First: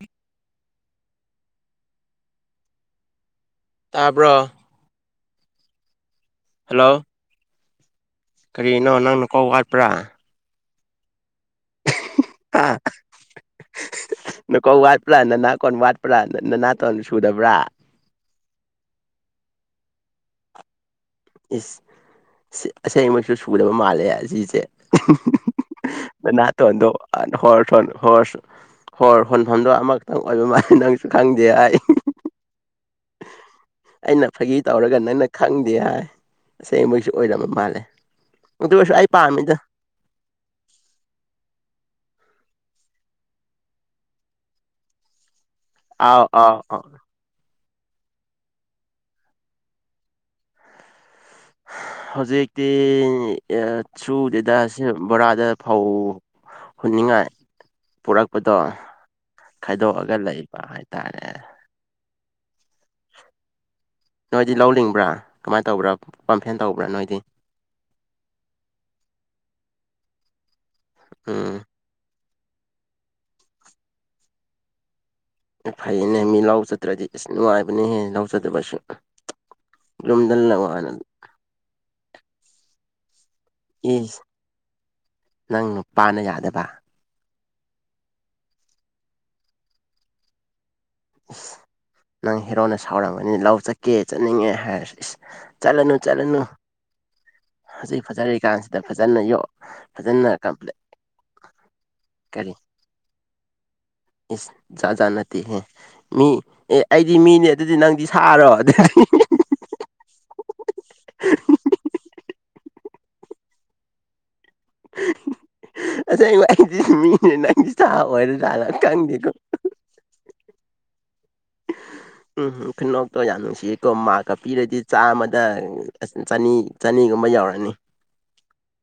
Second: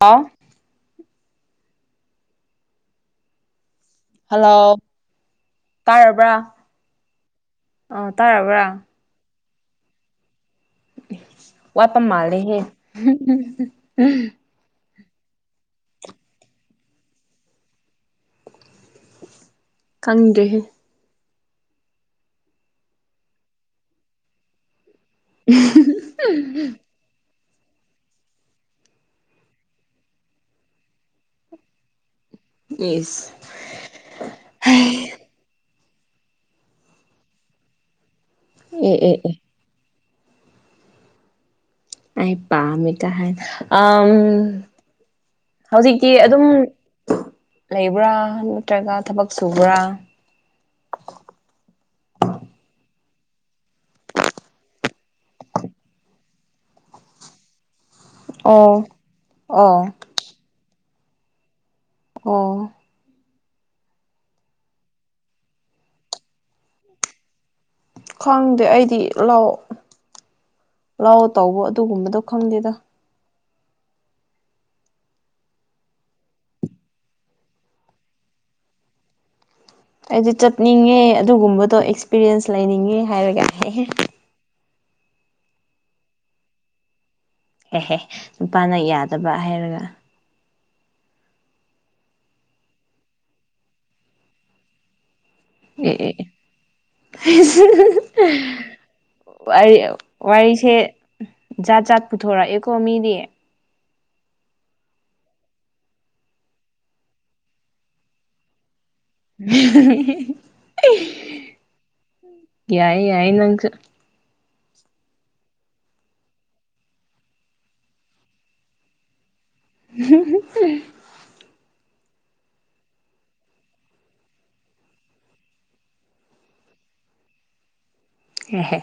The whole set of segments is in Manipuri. ꯍꯥꯥ ꯇꯥꯕ꯭ꯔꯣ ꯍꯜꯂꯣ ꯇꯥꯔꯕ꯭ꯔꯥ ꯍꯜꯂꯣ ꯑꯣ ꯇꯔꯥ ꯀꯔꯤꯅꯣ ꯅꯪꯅ ꯀꯥꯎ ꯋꯥꯠꯄ꯭ꯔꯥ ꯑꯣꯄꯥ ꯃꯥꯗ ꯍꯦ ꯅꯀꯧ ꯋꯥꯠꯄ꯭ꯔꯥ ꯅꯅꯥ ꯀꯣꯟ ꯋꯥꯠꯄ꯭ꯔꯥ ꯅꯅꯥꯇꯣꯟ ꯁꯨꯗꯕ꯭ꯔꯥ ꯈꯪꯗ꯭ꯔꯦ ꯏꯁ ꯏꯁꯩꯃꯛꯁꯨ ꯁꯨꯕ ꯃꯥꯜꯂꯦ ꯑꯁꯤꯁꯦ ꯅꯥ ꯇꯣꯗꯣ ꯍ ꯍ ꯍꯣꯔ ꯍꯣꯟꯐꯝꯗꯣ ꯑꯃꯈꯛꯇꯪ ꯑꯣꯏꯕ ꯃꯥꯜꯜꯂꯤꯦ ꯅꯪꯁꯨ ꯈꯪꯗꯦ ꯑꯩ ꯌꯦꯁ ꯑꯩꯅ ꯐꯥꯒꯤ ꯇꯧꯔꯒ ꯅꯪꯅ ꯈꯪꯗꯦ ꯍꯥꯏ ꯇꯁꯦꯡ ꯃꯣꯏꯁꯨ ꯑꯣꯏꯔꯕ ꯃꯥꯜꯂꯦ ꯃ ꯄ ꯑꯦ ꯑꯩ ꯑꯦ ꯑꯦ ꯄꯑꯃꯤꯗ ꯑꯩ ꯄꯝ ꯇ ꯍꯥꯏꯦ ꯑ ꯍꯧꯖꯤꯛꯇꯤ ꯑꯥꯎ ꯑꯗꯨꯝ ꯑꯥꯎ ꯑꯥꯎ ꯂꯩꯕ꯭ꯔꯥ ꯅꯠꯇ꯭ꯔꯒ ꯊꯕꯛ ꯁꯨꯕ꯭ꯔꯥ ꯍꯧꯖꯤꯛꯇꯤ ꯁꯨꯗꯦꯗ ꯕꯣꯔꯥꯗ ꯐꯧ ꯍꯨꯅꯤꯡꯉꯥꯏ ꯄꯨꯔꯥ ꯄꯗꯣ ꯑꯣ ꯑꯣ ꯈꯥꯏꯗꯣꯛꯑꯒ ꯂꯩꯕ ꯍꯥꯏꯇꯥꯔꯦ ꯑꯣ ꯅꯣꯏꯗꯤ ꯂꯧꯅꯤꯡꯕ꯭ꯔꯥ ꯀꯃꯥꯏꯅ ꯇꯧꯕ꯭ꯔꯥ ꯄꯝꯐꯦꯟ ꯇꯧꯕ꯭ꯔꯥ ꯅꯣꯏꯗꯤ ꯈꯪꯗꯦ ꯑꯩꯗꯤ ꯂꯥꯎ ꯂꯥꯎ ꯇꯧꯕ ꯎꯝ ꯑꯗꯨꯒꯨꯝꯕꯗꯣ ꯈꯪꯗꯦꯗ ꯐꯩꯅꯦ ꯃꯤ ꯂꯧꯥꯎꯖꯗ꯭ꯔꯗꯤ ꯏꯁ ꯅꯨꯡꯉꯥꯏꯕꯅꯦꯍꯦꯟꯅ ꯂꯧꯥꯎꯖꯗꯕꯁꯨ ꯑꯩꯗꯤ ꯆꯠꯅꯤꯡꯉꯦ ꯑꯗꯨꯒꯨꯝꯕꯗꯣ ꯑꯦꯛꯁꯄꯤꯔꯤꯌꯦꯟꯁ ꯂꯩꯅꯤꯡꯉꯦ ꯍꯥꯏꯔꯒ ꯍꯦꯍꯦ ꯑꯦꯁ ꯅꯪ ꯅꯨꯄꯥꯅ ꯌꯥꯗꯕ ꯑꯦꯦꯍꯦ ꯅꯨꯄꯥꯅ ꯌꯥꯗꯕ ꯍꯥꯏꯔꯒ ꯏꯁ ꯅꯪ ꯍꯤꯔꯣꯅ ꯁꯥꯎꯔꯝꯒꯅꯤ ꯂꯧ ꯆꯠꯀꯦ ꯆꯠꯅꯤꯡꯉꯦ ꯍꯥꯏꯔꯁꯨ ꯏꯁ ꯆꯂꯅ ꯑꯦ ꯑꯦ ꯆꯂꯅ ꯐꯖꯅ ꯌꯣꯛ ꯐꯖꯅ ꯋꯥꯔꯤꯁꯦ ꯀꯝꯄ꯭ꯂꯦꯟ ꯖꯥꯠ ꯖꯥꯠ ꯄꯨꯊꯣꯔꯛꯑꯦꯀꯣ ꯃꯤꯗꯤ ꯏꯁꯖꯅꯇ ꯍ ꯃꯤ ꯑꯦ ꯑꯩꯗꯤ ꯃꯤꯅꯦ ꯑꯗꯨꯗꯤ ꯅꯪꯗꯤ ꯁꯥꯔꯣ ꯑꯗꯨ ꯌꯥꯏ ꯌꯥꯏ ꯅꯪꯁꯨ ꯑꯁꯥꯏ ꯅꯥꯏꯇꯃꯤ ꯅꯅꯥꯏꯟꯇ ꯁꯥꯥ ꯑꯣꯏꯔ ꯊꯅ ꯀꯥꯅꯤꯡꯗꯤꯣ [unintelligible] ꯎꯝ ꯈꯨꯅꯣꯛꯇꯣ ꯌꯥꯝ ꯅꯨꯡꯁꯤꯌꯦꯀꯣ ꯃꯥꯛꯀ ꯄꯤꯔꯗꯤ ꯆꯥꯝꯃꯗ ꯆꯅꯤ ꯆꯅꯤꯒꯨꯝꯕ ꯌꯥꯎꯔꯅꯤ ꯍꯦ ꯍꯦ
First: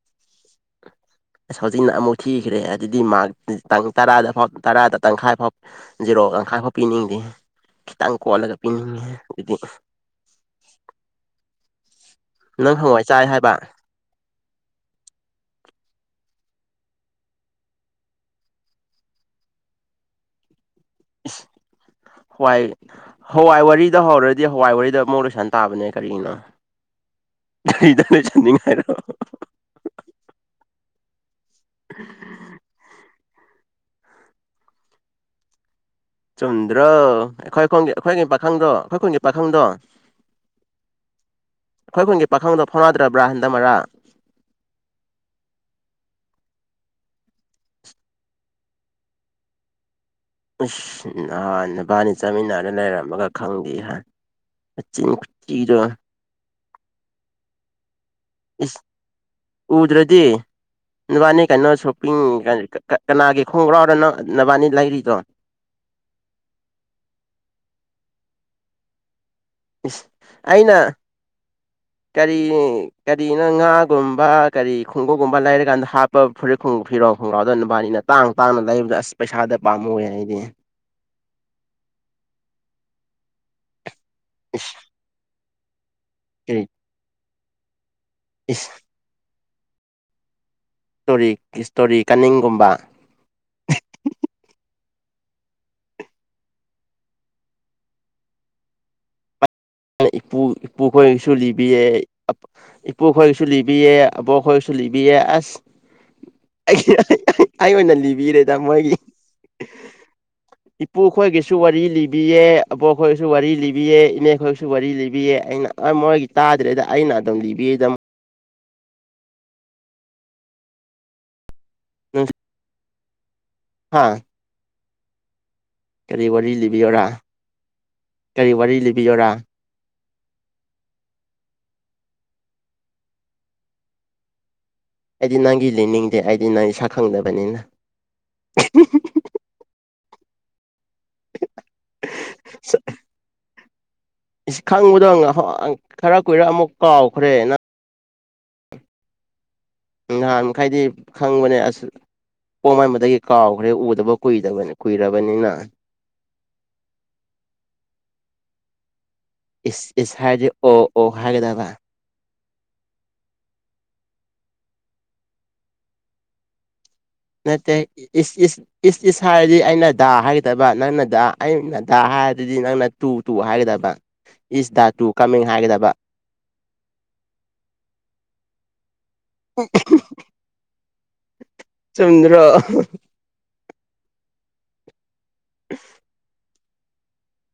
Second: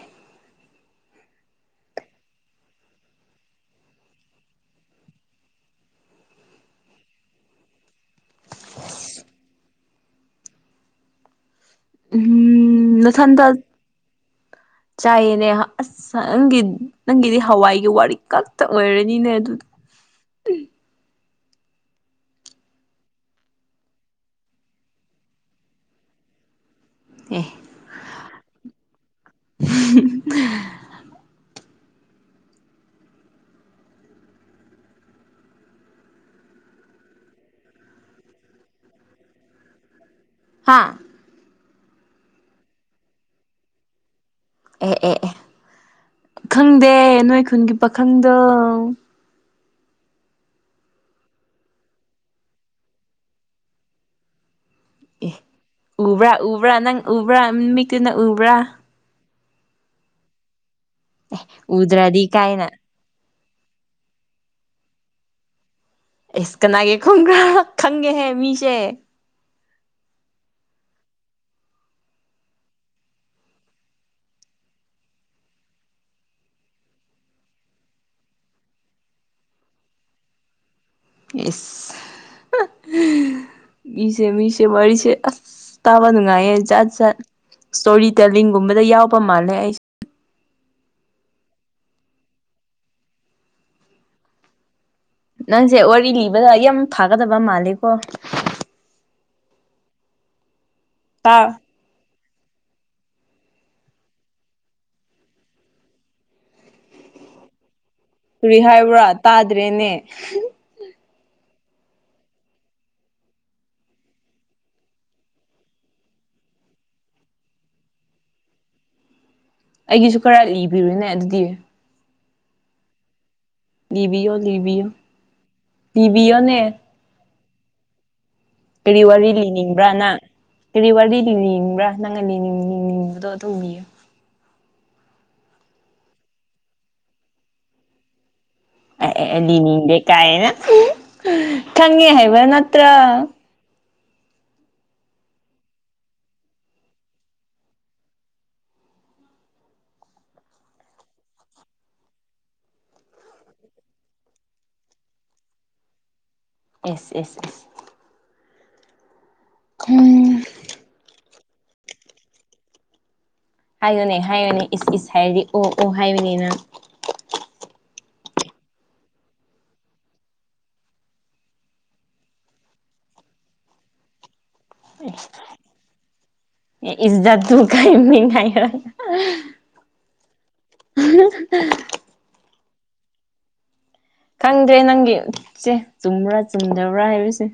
[unintelligible] ꯑꯁ ꯍꯧꯖꯤꯛꯅ ꯑꯃꯨꯛ ꯊꯤꯈ꯭ꯔꯦ ꯑꯗꯨꯗꯤ ꯃꯥꯔꯛ ꯇꯥꯡ ꯇꯔꯥꯗ ꯐꯥꯎ ꯇꯔꯥꯗ ꯇꯪꯈꯥꯏ ꯐꯥꯎ ꯖꯤꯔꯣ ꯇꯪꯈꯥꯏꯐꯥꯎ ꯄꯤꯅꯤꯡꯗꯦ ꯈꯤꯇꯪ ꯀꯣꯜꯂꯒ ꯄꯤꯅꯤꯡꯉꯦꯍꯦ ꯑꯗꯨꯗꯤ ꯅꯪ ꯎꯝ ꯍꯪꯋꯥꯏ ꯆꯥꯏ ꯅꯊꯟꯗ ꯍꯥꯏꯕ ꯆꯥꯏꯌꯦꯅꯦ ꯑꯁ ꯅꯪꯒꯤ ꯅꯪꯒꯤꯗꯤ ꯍꯋꯥꯏꯒꯤ ꯋꯥꯔꯤ ꯈꯛꯇꯛ ꯑꯣꯏꯔꯅꯤꯅꯦ ꯑꯗꯨꯗꯤ [unintelligible] ꯍꯋꯥꯏ ꯍꯋꯥꯏ ꯋꯥꯔꯤꯗ ꯍꯧꯔꯗꯤ ꯍꯋꯥꯏ ꯋꯥꯔꯤꯗ ꯑꯃꯨꯛ ꯂꯣꯏꯁꯟ ꯇꯥꯕꯅꯦ ꯀꯔꯤꯅꯣ ꯑꯦ [unintelligible] [unintelligible] ꯆꯨꯝꯗ꯭ꯔꯣ ꯑꯩꯈꯣꯏ ꯈꯣꯡꯒꯤ ꯑꯩꯈꯣꯏꯒꯤ ꯄꯥꯈꯪꯗꯣ ꯑꯩꯈꯣꯏ ꯈꯨꯟꯒꯤ ꯄꯥꯈꯪꯗꯣ ꯍꯥ ꯑꯩꯈꯣꯏ ꯈꯨꯟꯒꯤ ꯄꯥꯈꯪꯗꯣ ꯐꯥꯎꯅꯗ꯭ꯔꯕ꯭ꯔꯥ ꯍꯟꯗꯛ ꯃꯔꯛ ꯑꯦ ꯑꯦ ꯑꯦ ꯈꯪꯗꯦ ꯅꯣꯏ ꯈꯨꯟꯒꯤ ꯄꯥꯈꯪꯗꯣ ꯎꯁ ꯅꯍꯥꯟ ꯅꯨꯕꯥꯅꯤ ꯆꯠꯃꯤꯟꯅꯔ ꯂꯩꯔꯝꯃꯒ ꯈꯪꯗꯦ ꯍꯥꯏ ꯅꯆꯤꯟ ꯑꯦ ꯈꯨꯊꯤꯗꯣ ꯎꯕ꯭ꯔꯥ ꯎꯕ꯭ꯔꯥ ꯅꯪ ꯎꯕ꯭ꯔꯥ ꯃꯤꯠꯇꯨ ꯅꯪ ꯎꯕ꯭ꯔꯥ ꯏꯁ ꯎꯗ꯭ꯔꯗꯤ ꯅꯨꯕꯥꯅꯤ ꯀꯩꯅꯣ ꯁꯣꯄꯤꯡ ꯎꯗ꯭ꯔꯗꯤ ꯑ ꯀꯥꯏꯅ ꯀꯠ ꯀꯠ ꯀꯅꯥꯒꯤ ꯈꯣꯡꯒ꯭ꯔꯥꯎ ꯔ ꯅꯪ ꯅꯕꯥꯅꯤ ꯂꯩꯔꯤꯗꯣ ꯑꯦꯁ ꯀꯅꯥꯒꯤ ꯈꯣꯡꯒ꯭ꯔꯥꯎ ꯈꯪꯉꯦꯍꯦ ꯃꯤꯁꯦ ꯏꯁ ꯑꯩꯅ [inaudible] ꯀꯔꯤ ꯀꯔꯤꯅꯣ ꯉꯥꯒꯨꯝꯕ ꯀꯔꯤ ꯈꯨꯡꯒꯨꯞꯒꯨꯝꯕ ꯂꯩꯔꯀꯥꯟꯗ ꯍꯥꯞ ꯄ ꯐꯨꯔꯤꯠ ꯈꯨꯡ ꯐꯤꯔꯣ ꯈꯣꯡꯒꯥꯎꯗ ꯅꯨꯕꯥꯅꯤꯅ ꯇꯥꯡ ꯇꯥꯡꯅ ꯂꯩꯕꯗ ꯑꯁ ꯄꯩꯁꯥꯗ ꯄꯥꯝꯃꯨꯑꯦ ꯑꯩꯗꯤ ꯏꯁ ꯍꯥ ꯃꯤꯁꯦ ꯃꯤꯁꯦ ꯏꯁ ꯃꯔꯤꯁꯦ ꯑꯁ- ꯇꯥꯕ ꯅꯨꯡꯉꯥꯏꯌꯦ ꯀꯔꯤ ꯖꯥꯠ ꯖꯥꯠ ꯏꯁꯇꯣꯔꯤ ꯏꯁ ꯇꯦꯂꯤꯡꯒꯨꯝꯕꯗ ꯌꯥꯎꯕ ꯃꯥꯜꯂꯦ ꯑꯩ ꯏꯁꯇꯣꯔꯤ ꯏꯁꯇꯣꯔꯤ ꯀꯥꯅꯤꯡꯒꯨꯝꯕ ꯅꯪꯁꯦ ꯋꯥꯔꯤ ꯂꯤꯕꯗ ꯌꯥꯝ ꯐꯥꯒꯗꯕ ꯃꯥꯜꯂꯦꯀꯣ ꯏꯄꯨ ꯏꯄꯨꯈꯣꯏꯅꯁꯨ ꯇꯥ ꯂꯤꯕꯤꯌꯦ ꯏꯄꯨ ꯈꯣꯏꯒꯤꯁꯨ ꯂꯤꯕꯤꯌꯦ ꯑꯕꯣꯛ ꯈꯣꯏꯒꯤꯁꯨ ꯂꯤꯕꯤꯌꯦ ꯑꯁ [unintelligible] ꯑꯩ ꯑꯣꯏꯅ ꯂꯤ ꯇꯨꯔꯤ ꯍꯥꯏꯕ꯭ꯔꯥ ꯇꯥꯗ꯭ꯔꯦꯅꯦ ꯏꯄꯨ ꯈꯣꯏꯒꯤꯁꯨ ꯋꯥꯔꯤ ꯂꯤꯕꯤꯌꯦ ꯑꯕꯣꯛ ꯈꯣꯏꯒꯤꯁꯨ ꯋꯥꯔꯤ ꯂꯤꯕꯤꯌꯦ ꯏꯅꯦ ꯈꯣꯏꯁꯨ ꯁꯨ ꯋꯥꯔꯤ ꯂꯤꯕꯤꯌꯦ ꯑꯩꯅ ꯃꯣꯏꯒꯤ ꯇꯥꯗ꯭ꯔꯦꯗ ꯑꯩꯅ ꯑꯗꯨꯝ ꯂꯤꯕꯤꯌꯦꯗ ꯑꯩꯒꯤꯁꯨ ꯈꯔ ꯂꯤꯕꯤꯔꯨꯅꯦ ꯑꯗꯨꯗꯤ [unintelligible] ꯍꯥ ꯂꯤꯕꯤꯌꯣ ꯂꯤꯕꯤꯌꯣ ꯀꯔꯤ ꯋꯥꯔꯤ ꯂꯤꯕꯤꯌꯣꯅꯦ ꯂꯤꯕꯤꯌꯣꯔꯥ ꯀꯔꯤ ꯀꯔꯤ ꯂꯤꯕꯤꯌꯣꯔꯥ ꯋꯥꯔꯤ ꯂꯤꯅꯤꯡꯕ꯭ꯔꯥ ꯅꯪ ꯀꯔꯤ ꯋꯥꯔꯤ ꯂꯤꯅꯤꯡꯕ꯭ꯔꯥ ꯅꯪꯅ ꯅꯤꯡꯕꯗꯣ ꯑꯗꯨꯝ ꯂꯤꯌꯣ ꯑꯩꯗꯤ ꯅꯪꯒꯤ ꯂꯤꯅꯤꯡꯗꯦ ꯑꯩꯗꯤ ꯅꯪꯒꯤ ꯁꯛꯈꯪꯗꯕꯅꯤꯅ [unintelligible] ꯑꯦ ꯑꯦ ꯑꯦ ꯂꯤꯅꯤꯡꯗꯦ ꯀꯥꯏꯅ ꯍꯨꯡ ꯈꯪꯉꯦ ꯍꯥꯏꯕ ꯁ- ꯅꯠꯇ꯭ꯔꯥ ꯏꯁ ꯈꯪꯕꯗꯣ ꯑꯪ ꯍꯪ ꯈꯔ ꯀꯨꯏꯔ ꯑꯃꯨꯛ ꯀꯥꯎꯈ꯭ꯔꯦ ꯅꯪ ꯅꯍꯥꯟ ꯈꯩꯗꯤ ꯈꯪꯕꯅꯦ ꯑꯁ ꯑꯣꯛ ꯃꯥꯟꯕꯗꯒꯤ ꯀꯥꯎꯈ꯭ꯔꯦ ꯎꯗꯕ ꯀꯨꯏꯗꯕꯅꯦ ꯀꯨꯏꯔꯕꯅꯤꯅ ꯑꯦꯁ ꯑꯦꯁ ꯑꯦꯁ ꯏꯁ ꯏꯁ ꯎꯝ ꯍꯥꯏꯔꯗꯤ ꯑꯣ ꯑꯣ ꯍꯥꯏꯒꯗꯕ ꯍꯥꯏꯌꯨꯅꯦ ꯍꯥꯏꯌꯨꯅꯦ ꯏꯁ ꯏꯁ ꯍꯥꯏꯔꯗꯤ ꯑꯣ ꯑꯣ ꯍꯥꯏꯌꯨꯅꯦ ꯅꯪ ꯅꯠꯇꯦ ꯏꯁ ꯏꯁ꯫ ꯏꯁ ꯏꯁ ꯍꯥꯏꯔꯗꯤ ꯑꯩꯅ ꯗꯥ ꯍꯥꯏꯒꯗꯕ ꯅꯪꯅ ꯗꯥ ꯗꯥ ꯍꯥꯏꯔꯗꯨꯗꯤ ꯅꯪꯅ ꯇꯨ ꯇꯨ ꯍꯥꯏꯒꯗꯕ꯫ ꯏꯁ ꯗ ꯇꯨ ꯀꯃꯤꯡ ꯍꯥꯏꯒꯗꯕ꯫ [unintelligible] ꯑꯍꯪ ꯑꯍꯪ [inaudible] ꯆꯨꯟꯗ꯭ꯔꯣ ꯑꯍꯥꯍꯥ ꯈꯪꯗ꯭ꯔꯦ ꯅꯪꯒꯤ ꯆꯦ ꯆꯨꯝꯕ꯭ꯔꯥ ꯆꯨꯝꯗꯕ꯭ꯔꯥ ꯍꯥꯏꯕꯁꯦ꯫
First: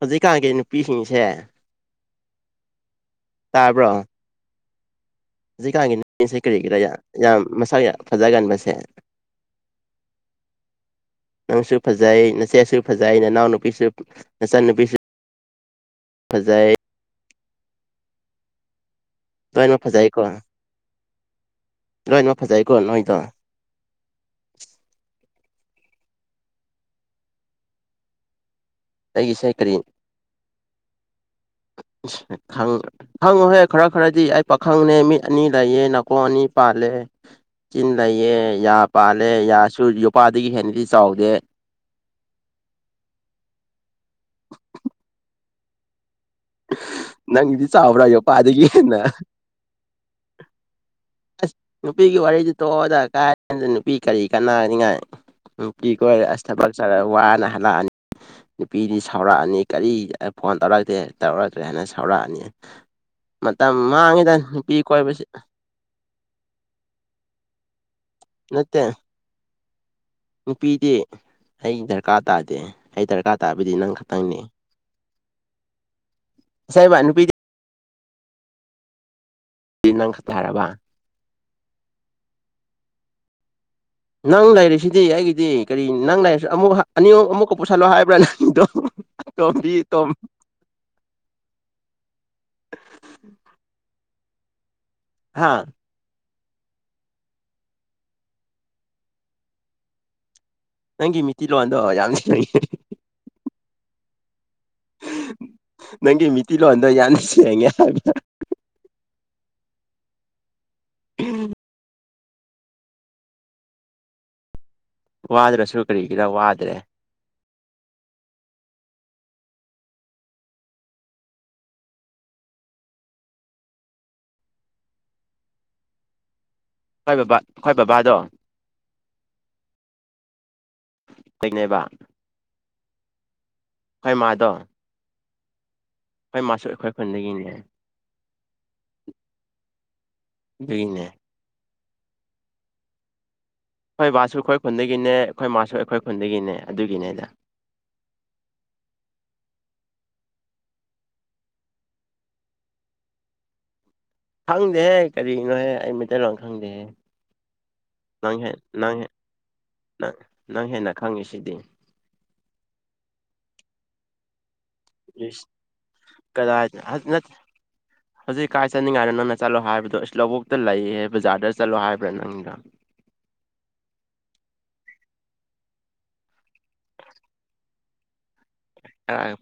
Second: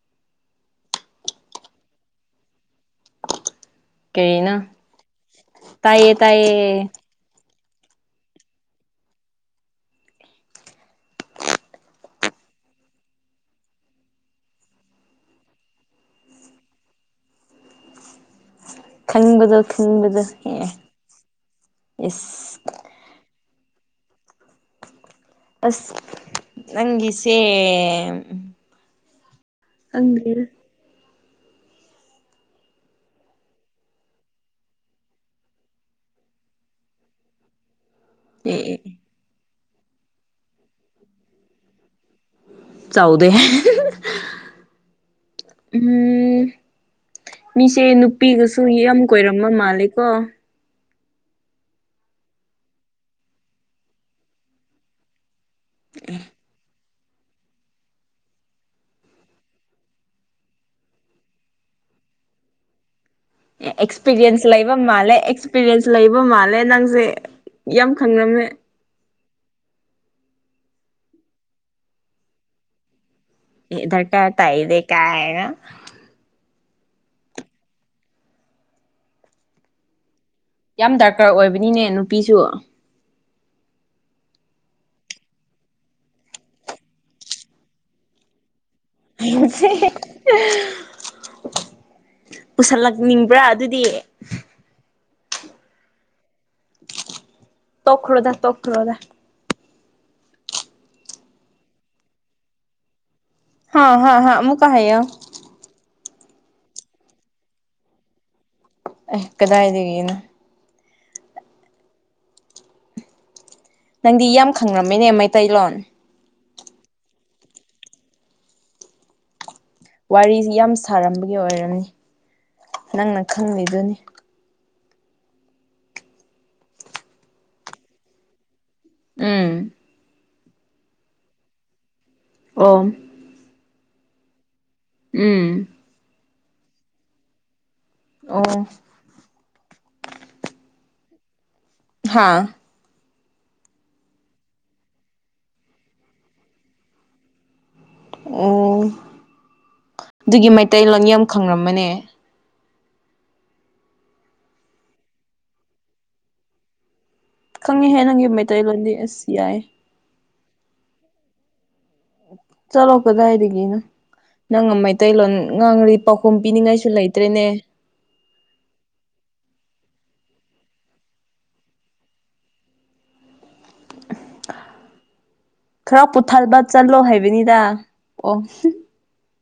ꯍꯧꯖꯤꯛꯀꯥꯟꯒꯤ ꯅꯨꯄꯤꯁꯤꯡꯁꯦ꯫ ꯇꯥꯕ꯭ꯔꯣ꯫ ꯀꯩꯅꯣ꯫ ꯍꯧꯖꯤꯛꯀꯥꯟꯒꯤ ꯅꯨꯄꯤꯁꯦ ꯀꯔꯤꯒꯤꯔꯥ ꯌꯥꯝ ꯌꯥꯝ ꯃꯁꯥꯛ ꯌꯥꯝ ꯐꯖꯒꯟꯕꯁꯦ꯫ [unintelligible] ꯅꯪꯁꯨ ꯐꯖꯩ ꯅꯆꯦꯁꯨ ꯐꯖꯩ ꯅꯅꯥꯎ ꯅꯨꯨꯄꯤꯁꯨ ꯅꯆꯥꯟꯅꯨꯄꯤꯁꯨ꯫ ꯐꯖꯩ ꯈꯪꯕꯗꯣ ꯂꯣꯏꯅꯃꯛ ꯈꯪꯕꯗꯣ ꯐꯖꯩꯀꯣ ꯑꯦ ꯏꯁ꯫ ꯅꯣꯏꯗ꯫ ꯑꯁ ꯅꯪꯒꯤꯁꯦ ꯑꯩꯒꯤ ꯁꯦ ꯀꯔꯤ ꯈꯪꯗꯦꯗ꯫ ꯈꯪ ꯍꯪꯉꯣꯍꯦ ꯈꯔ ꯈꯔꯗꯤ ꯑꯩ ꯄꯥꯈꯪꯅ ꯃꯤꯠ ꯑꯅꯤ ꯂꯩꯌꯦ ꯅꯥꯀꯣꯡ ꯑꯅꯤ ꯄꯥꯜꯂꯦ ꯆꯤꯟ ꯂꯩꯌꯦ ꯑꯦ ꯌꯥ ꯑꯦ ꯄꯥꯜꯂꯦ ꯌꯥꯁꯨ ꯌꯣꯄꯥꯗꯒꯤ ꯍꯦꯟꯅꯁꯨ ꯆꯥꯎꯗꯦ ꯆꯥꯎꯗꯦ ꯎꯝ ꯅꯪꯒꯤꯗꯤ ꯃꯤꯁꯦ ꯆꯥꯎꯕ꯭ꯔꯥ ꯅꯨꯄꯤꯒꯁꯨ ꯌꯣꯄꯥꯗꯒꯤ ꯌꯥꯝ ꯍꯦꯟꯅ ꯀꯣꯏꯔꯝꯕ ꯃꯥꯜꯂꯦ ꯀꯣ ꯑꯁ ꯅꯨꯄꯤꯒꯤ ꯋꯥꯔꯤꯗꯨ ꯇꯣꯛꯑꯣꯗ ꯀꯥꯏꯗ ꯅꯨꯄꯤ ꯀꯔꯤ ꯀꯥꯟꯅꯅꯤꯉꯥꯏ ꯅꯨꯄꯤ ꯀꯣꯏꯔ ꯑꯁ ꯊꯕꯛ ꯆꯠꯂ ꯋꯥꯅ ꯍꯜꯂꯛꯑꯅꯤ ꯅꯨꯄꯤꯗꯤ ꯁꯥꯎꯔꯛꯑꯅꯤ ꯀꯔꯤ ꯐꯣꯟ ꯇꯧꯔꯛꯇꯦ ꯇꯧꯔꯛꯇ꯭ꯔꯦ ꯍꯥꯏꯅ ꯁꯥꯎꯔꯛꯑꯅꯤ ꯃꯇꯝ ꯃꯥꯡꯉꯤꯗ ꯑꯦꯛꯁꯄꯤꯔꯤꯌꯦꯟꯁ ꯂꯩꯕ ꯅꯨꯄꯤ ꯃꯥꯜꯂꯦ ꯀꯣꯏꯕꯁꯤ ꯑꯦꯛꯁꯄꯤꯔꯤꯌꯦꯟꯁ ꯂꯩꯕ ꯃꯥꯜꯂꯦ ꯅꯪꯁꯦ ꯌꯥꯝ ꯈꯪꯉꯝꯂꯦ꯫ ꯇꯦ ꯅꯨꯄꯤꯗꯤ ꯑꯩ ꯗꯔꯀꯥꯔ ꯇꯥꯗꯦ ꯑꯩ ꯗꯔꯀꯥꯔ ꯇꯥꯕꯗꯤ ꯑꯦ ꯅꯪ ꯗꯔꯀꯥꯔ ꯈꯛꯇꯪꯅꯤ ꯇꯥꯢꯅꯦ ꯀꯥꯏꯅ꯫ ꯁꯦꯕꯥꯟ ꯅꯨꯄꯤꯗꯤ ꯅꯪ ꯈꯛꯇ ꯇꯥꯔꯕ ꯌꯥꯝ ꯗꯔꯀꯥꯔ ꯑꯣꯏꯕꯅꯤꯅꯦ ꯅꯨꯄꯤꯁꯨ ꯌꯥꯝ ꯅꯪ ꯂꯩꯥꯔꯤꯁꯤꯗꯤ ꯑꯩꯒꯤꯗꯤ ꯀꯔꯤ ꯅꯪ ꯂꯩꯔꯁꯨ ꯑꯃꯨꯛ ꯑꯅꯤ ꯃꯨꯛ ꯑꯃꯨꯛꯀ ꯄꯨꯁꯜꯂꯣ ꯍꯥꯏꯕ꯭ꯔꯥ ꯅꯪꯗꯣ ꯄꯨꯁꯜꯂꯛꯅꯤꯡꯕ꯭ꯔꯥ ꯑꯗꯨꯗꯤ꯫ ꯍꯥꯥ ꯇꯣꯈꯔꯣꯗ ꯇꯣꯈꯔꯣꯗ ꯅꯪꯒꯤ ꯃꯤꯇꯤ ꯂꯣꯟꯗꯣ ꯌꯥꯝ ꯁꯦꯡꯉꯦ ꯍꯣꯢ ꯍꯥꯣꯢ ꯑꯃꯨꯛꯀ ꯍꯥꯢꯌꯣ ꯅꯪꯒꯤ ꯃꯤꯇꯤ ꯂꯣꯟꯗꯣ ꯌꯥꯝ ꯁꯦꯡꯉꯦ ꯍꯥꯢꯕ ꯑꯦ ꯀꯗꯥꯏꯗꯒꯤꯅꯣ ꯎꯝ ꯅꯪꯗꯤ ꯌꯝ ꯈꯪꯉꯝꯃꯤꯅꯦ ꯋꯥꯗ꯭ꯔꯁꯨ ꯀꯔꯤꯒꯤꯔ ꯋꯥꯗ꯭ꯔꯦ ꯋꯥꯔꯤꯁꯤ ꯌꯥꯝ ꯁꯥꯔꯝꯕꯒꯤ ꯑꯣꯏꯔꯝꯅꯤ ꯅꯪꯅ ꯈꯪꯂꯤꯗꯨꯅꯤ ꯑꯣꯏ ꯕꯕꯥ ꯑꯣꯏ ꯕꯕꯥꯗꯣ ꯎꯝ ꯀꯦꯡꯅꯕ ꯑꯣ ꯑꯣꯢ ꯃꯥꯥꯗꯣ ꯎꯝ ꯍꯣꯏ ꯃꯥꯁꯨ ꯑꯩꯈꯣꯏ ꯈꯨꯟꯗꯒꯤꯅꯦ ꯑꯣ ꯑꯗꯨꯅꯦ ꯍꯥꯥ ꯑꯩꯈꯣꯏ ꯕꯥꯁꯨ ꯑꯩꯈꯣꯏ ꯈꯨꯟꯗꯒꯤꯅꯦ ꯑꯩꯈꯣꯏ ꯃꯥꯁꯨ ꯑꯩꯈꯣꯏ ꯈꯨꯟꯗꯒꯤꯅꯦ ꯑꯗꯨꯒꯤꯅꯦꯗ ꯑꯣ ꯑꯗꯨꯒꯤ ꯃꯩꯇꯩ ꯂꯪ ꯌꯥꯝ ꯈꯪꯔꯃꯅꯦ ꯈꯪꯗꯦꯍꯦ ꯀꯔꯤꯅꯣꯍꯦ ꯑꯩ ꯃꯩꯇꯩ ꯂꯣꯟ ꯈꯪꯗꯦꯍꯦ ꯈꯪꯉꯤꯍꯦ ꯅꯪꯒꯤ ꯅꯪ ꯍꯦ ꯃꯩꯇꯩꯂꯣꯟꯗꯤ ꯅꯪ ꯍꯦ ꯑꯁ ꯌꯥꯏ ꯅꯪ ꯅꯪ ꯍꯦꯟꯅ ꯈꯪꯉꯤꯁꯤꯗꯤ ꯆꯠꯂꯣ ꯀꯗꯥꯏꯗꯒꯤꯅꯣ ꯅꯪ ꯃꯥꯏ ꯑꯇꯩꯂꯣꯟ ꯏꯁ ꯉꯥꯡꯔꯤ ꯄꯥꯎꯈꯨꯝ ꯀꯗꯥꯏ ꯄꯤꯅꯤꯡꯉꯥꯏꯁꯨ ꯅꯠ ꯂꯩꯇ꯭ꯔꯦꯅꯦ ꯍꯧꯖꯤꯛ ꯀꯥꯏ ꯆꯠꯅꯤꯡꯉꯥꯏꯗ ꯅꯪꯅ ꯆꯠꯂꯣ ꯍꯥꯏꯕꯗꯣ ꯏꯁ ꯂꯧꯕꯣꯛꯇ ꯂꯩꯌꯦ ꯕꯖꯥꯔꯗ ꯆꯠꯂꯣ ꯍꯥꯏꯕ꯭ꯔꯥ ꯅꯪꯗꯣ ꯈꯔ ꯄꯨꯊꯕ ꯆꯠꯂꯣ ꯍꯥꯏꯕꯅꯤꯗ ꯑꯣ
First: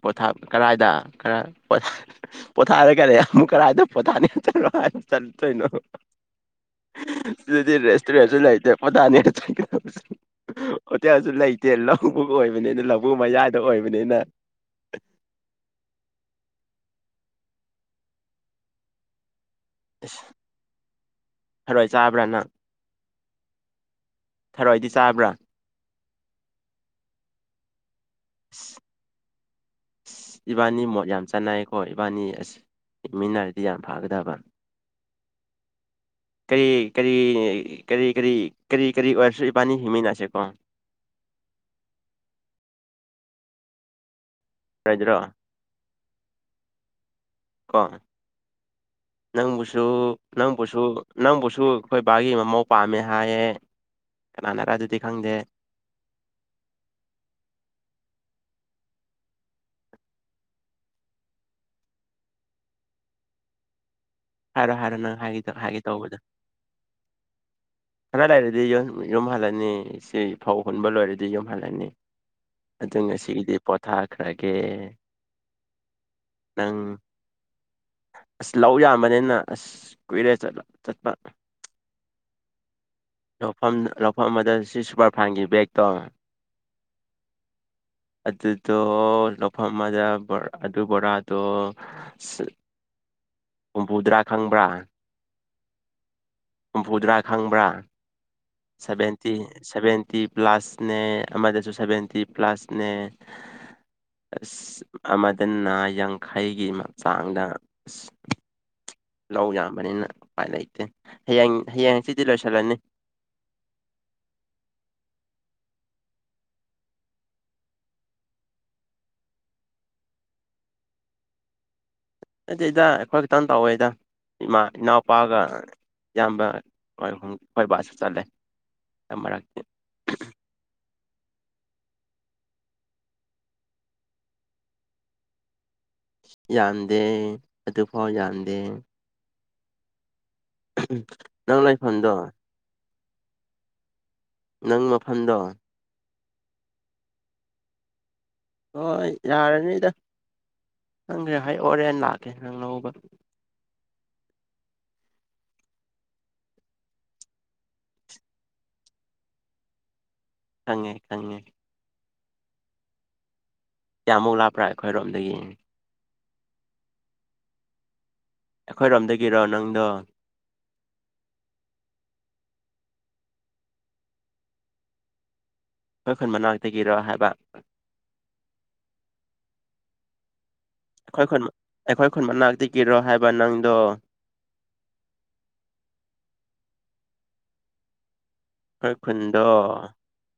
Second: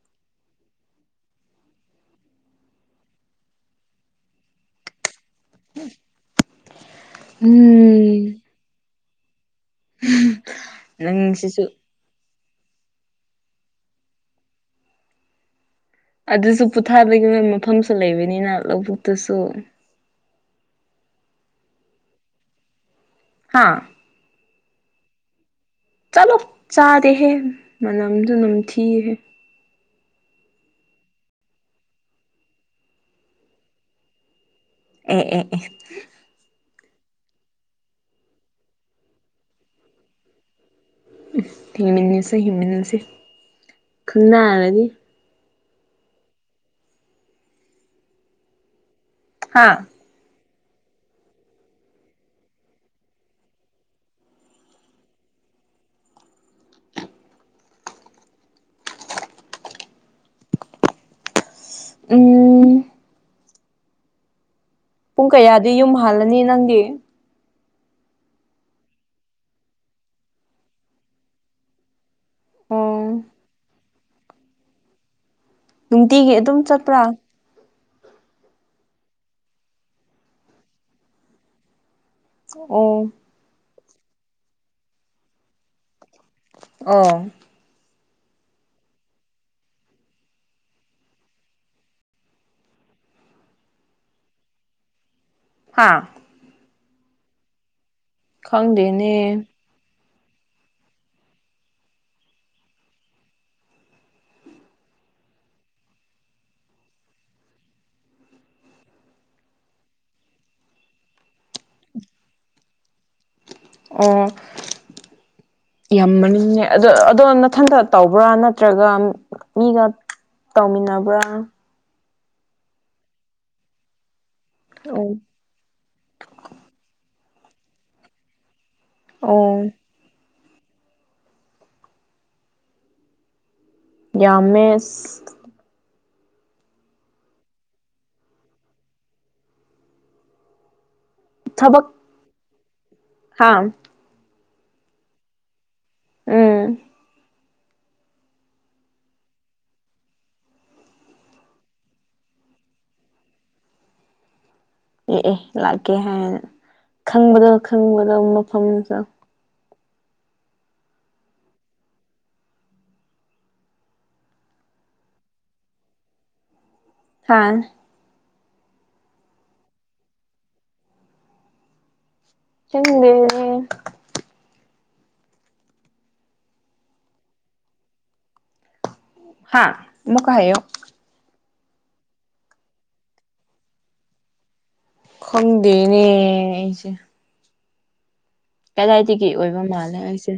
ꯄꯣꯊꯥ ꯀꯔꯥꯏꯗ ꯈꯔ ꯄꯣꯊꯥꯔꯦ ꯀꯔꯦ ꯑꯃꯨꯛ ꯀꯗꯥꯥꯏꯗ ꯄꯣꯊꯥꯅꯤ ꯆꯠꯅꯣ ꯑꯗꯨꯗꯤ ꯎꯝ ꯔꯦꯁꯇꯨꯔꯦꯟꯁꯨ ꯂꯩꯦ ꯄꯠꯇꯥꯅꯤꯔꯣ ꯍꯣꯇꯦꯜꯁꯨ ꯅꯪꯁꯤꯁꯨ ꯂꯩꯇꯦ ꯂꯧꯕ ꯑꯣꯏꯕꯅꯤꯅ ꯂꯧꯕꯨ ꯃꯖꯥꯗ ꯑꯣꯏꯕꯅꯤꯅ ꯑꯗꯨꯁꯨ ꯄꯣꯊꯥꯒꯤ ꯃꯐꯝꯁꯨ ꯂꯩꯕꯅꯤꯅ ꯂꯧꯕꯨꯛꯇꯁꯨ ꯑꯁ ꯍꯔꯣꯏ ꯆꯥꯕ꯭ꯔꯥ ꯅꯪ ꯍꯥꯥ ꯊꯔꯣꯏꯏꯗꯤ ꯆꯥꯕ꯭ꯔꯥ ꯆꯠꯂꯣ ꯆꯥꯗꯦꯍꯦ ꯃꯅꯝꯁꯨ ꯅꯝꯊꯤꯍꯦ ꯑꯁ ꯏꯕꯥꯅꯤ ꯃꯣꯠ ꯌꯥꯝ ꯆꯥꯟꯅꯩꯀꯣ ꯏꯕꯥꯅꯤ ꯑꯁ ꯍꯤꯡꯃꯤꯟꯅꯔꯗꯤ ꯌꯥꯝ ꯐꯒꯗꯕ ꯑꯦ ꯑꯦ ꯑꯦ ꯀꯔꯤ ꯀꯔꯤ ꯀꯔꯤ ꯀꯔꯤ ꯀꯔꯤ ꯀꯔꯤ ꯑꯣꯏꯔꯁꯨ ꯏꯕꯥꯅꯤ ꯍꯤꯡꯃꯤꯟꯅꯁꯦ ꯀꯣ ꯎ ꯍꯤꯡꯃꯤꯟꯅꯁꯦ ꯍꯤꯡꯃꯤꯟꯅꯁꯦ ꯈꯪꯅꯔꯗꯤ ꯗ꯭ꯔ ꯀ ꯍꯥ ꯅꯪꯕꯨꯁꯨꯨ ꯅꯪꯕꯨꯁꯨ ꯅꯪꯕꯨꯁꯨ ꯑꯩꯈꯣꯏ ꯕꯥꯒꯤ ꯃꯃꯧ ꯄꯥꯝꯃꯦ ꯍꯥꯏꯌꯦ ꯀꯅꯥꯅꯔ ꯑꯗꯨꯗꯤ ꯈꯪꯗꯦ ꯎꯝ ꯍꯥꯏꯔꯣ ꯍꯥꯏꯔꯣ ꯅꯪ ꯄꯨꯡ ꯍꯥꯏꯒꯦ ꯇꯧ ꯀꯌꯥꯗꯤ ꯍꯥꯏꯒꯦ ꯌꯨꯝ ꯇꯧꯕꯗꯣ ꯍꯥꯜꯂꯅꯤ ꯅꯪꯒꯤ ꯈꯅꯥ ꯂꯩꯔꯗꯤ ꯌꯨꯝ ꯍꯜꯂꯅꯤ ꯁꯤ ꯐꯧ ꯍꯨꯟꯕ ꯂꯣꯏꯔꯗꯤ ꯌꯨꯝ ꯍꯜꯂꯅꯤ ꯑꯗꯨ ꯑꯣ ꯉꯁꯤꯒꯤꯗꯤ ꯄꯣꯊꯥꯈ꯭ꯔꯒꯦ ꯅꯨꯡꯇꯤꯒꯤ ꯑꯗꯨꯝ ꯅꯪ ꯆꯠꯄ꯭ꯔꯥ ꯑꯁ ꯂꯧ ꯌꯥꯝꯕꯅꯤꯅ ꯑꯁ ꯀꯨꯏꯔꯦ ꯆꯠꯄ ꯑꯣ ꯂꯧꯐꯝ ꯂꯧꯐꯝ ꯑꯗꯨꯗ ꯁꯤ ꯁꯨꯄꯔ ꯐꯥꯏꯥꯟꯒꯤ ꯕꯦꯛ ꯇꯧꯉ ꯑꯣ ꯑꯗꯨꯗꯣ ꯂꯧꯐꯝ ꯑꯃꯗ ꯑꯗꯨ ꯕꯣꯔꯥꯗꯣ ꯍꯨꯝꯐꯨꯇꯔꯥ ꯈꯪꯕ꯭ꯔꯥ ꯍꯥꯥ ꯍꯨꯝꯐꯨꯗꯔꯥ ꯈꯪꯕ꯭ꯔꯥ ꯁꯚꯦꯟꯇꯤ ꯈꯪꯗꯦꯅꯦ ꯁꯦꯚꯦꯟꯇꯤ ꯄ꯭ꯂꯁꯅꯦ ꯑꯃꯗꯁꯨ ꯁꯚꯦꯟꯇꯤ ꯄ꯭ꯂꯁꯅꯦ ꯑꯁ ꯑꯃꯗꯅ ꯌꯥꯡꯈꯩꯒꯤ ꯍꯛꯆꯥꯡꯗ ꯑꯁ ꯂꯧ ꯌꯥꯝꯕꯅꯤꯅ ꯎꯄꯥꯏ ꯂꯩꯇꯦ ꯍꯌꯦꯡ ꯍꯌꯦꯡꯁꯤꯗꯤ ꯂꯣꯏꯁꯤꯜꯂꯅꯤ ꯑꯣ ꯌꯥꯝ ꯃꯅꯤꯡꯅꯦ ꯑꯗ ꯑꯗꯣ ꯃꯊꯟꯒ ꯇꯧꯕ꯭ꯔꯥ ꯅꯠꯇ꯭ꯔꯒ ꯃꯤꯒ ꯇꯧꯃꯤꯟꯅꯕ꯭ꯔꯥ ꯑꯗꯨꯗꯤꯗ ꯑꯩꯈꯣꯏ ꯈꯤꯇꯪ ꯇꯧꯋꯦꯗ ꯏꯃꯥ ꯑꯣ ꯏꯅꯥꯎꯄꯥꯒ ꯏꯌꯥꯝꯕ ꯍꯣꯏ ꯍꯣꯏ ꯕꯥꯁꯁꯨ ꯆꯠꯂꯦ ꯃꯔꯛ ꯑꯣ ꯌꯥꯝꯃꯦ ꯌꯥꯟꯗꯦ ꯑꯗꯨꯐꯥꯎ ꯌꯥꯟꯗꯦ ꯅꯪ ꯊꯕꯛ ꯂꯥꯏꯐꯝꯗꯣ ꯍꯥꯥ ꯅꯪ ꯃꯐꯝꯗꯣ ꯎꯝ ꯍꯣꯏ ꯌꯥꯔꯅꯤꯗ ꯍꯪꯈ꯭ꯔꯦ ꯍꯥꯏ ꯑꯣꯣꯔꯦꯅ ꯂꯥꯛꯀꯦ ꯅꯪꯅꯧꯕ ꯌꯦꯑ ꯂꯥꯛꯀꯦ ꯍꯥꯏꯔꯅ ꯈꯪꯕꯗꯣ ꯈꯪꯕꯗꯣ ꯃꯐꯝꯁꯨ ꯈꯪꯉꯦ ꯈꯪꯉꯦ ꯀꯌꯥꯃꯨꯛ ꯂꯥꯞꯄ꯭ꯔꯥ ꯑꯩꯈꯣꯏꯔꯣꯝꯗꯒꯤꯅꯤ ꯍꯥꯥ ꯑꯩꯈꯣꯏꯔꯣꯝꯗꯒꯤꯔꯣ ꯅꯪꯗꯣ ꯆ ꯑꯩꯈꯣꯏ ꯈꯨꯟ ꯃꯅꯥꯛꯇꯒꯤꯔꯣ ꯍꯥꯏꯕ ꯍꯥꯥ ꯃ ꯀ ꯍꯥꯏꯌꯣ ꯑꯩꯈꯣꯏ ꯈꯨꯟ ꯑꯩꯈꯣꯏ ꯈꯨꯟ ꯃꯅꯥꯛꯇꯒꯤꯔꯣ ꯍꯥꯏꯕ ꯅꯪꯗꯣ ꯈꯪꯗꯦꯅꯦ ꯑꯩꯁꯦ ꯑꯩꯈꯣꯏ ꯀꯗꯥꯏꯗꯒꯤ ꯈꯨꯟꯗꯣ ꯑꯣꯏꯕ ꯃꯥꯜꯂꯦ ꯑꯩꯁꯦ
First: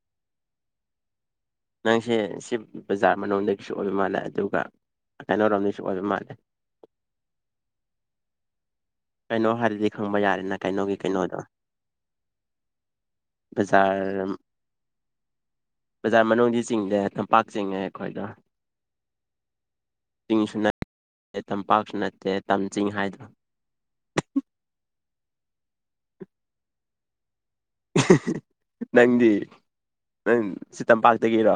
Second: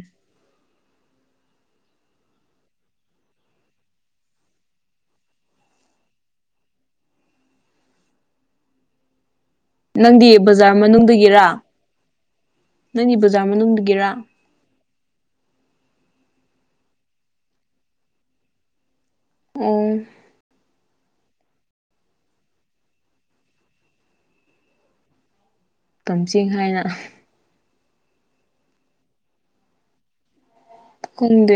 ꯅꯪꯁꯦ ꯁꯤ ꯕꯖꯥꯔ ꯃꯅꯨꯡꯗꯒꯤꯁꯨ ꯑꯣꯏꯕ ꯃꯥꯜꯂꯦ ꯑꯗꯨꯒ ꯀꯩꯅꯣꯔꯣꯝꯗꯒꯤꯁꯨ ꯑꯣꯏꯕ ꯃꯥꯜꯂꯦ ꯀꯩꯅꯣ ꯍꯥꯏ ꯅꯪꯗꯤ ꯕꯖꯥꯔ ꯃꯅꯨꯡꯗꯒꯤꯔꯥ ꯅꯪꯒꯤ ꯕꯖꯥꯔ ꯃꯅꯨꯡꯗꯒꯤꯔꯥ ꯕꯖꯥꯔ ꯕꯖꯥꯔ ꯃꯅꯨꯡꯗꯤ ꯆꯤꯡꯗꯦ ꯇꯝꯄꯥꯛ ꯆꯤꯡꯉꯦ ꯑꯩꯈꯣꯏꯗ ꯑꯣ ꯆꯤꯡꯁꯨ ꯅꯠꯇꯦ ꯇꯝꯄꯥꯛꯁꯨ ꯅꯠꯇꯦ ꯇꯝ ꯆꯤꯡ ꯍꯥꯏꯗ꯭ꯔꯥ ꯀꯝꯖꯤꯡ ꯍꯥꯏꯅ ꯅꯪꯗꯤ ꯅꯪ ꯁꯤ ꯇꯝꯄꯥꯛꯇꯒꯤꯔꯣ ꯈꯪꯗꯦ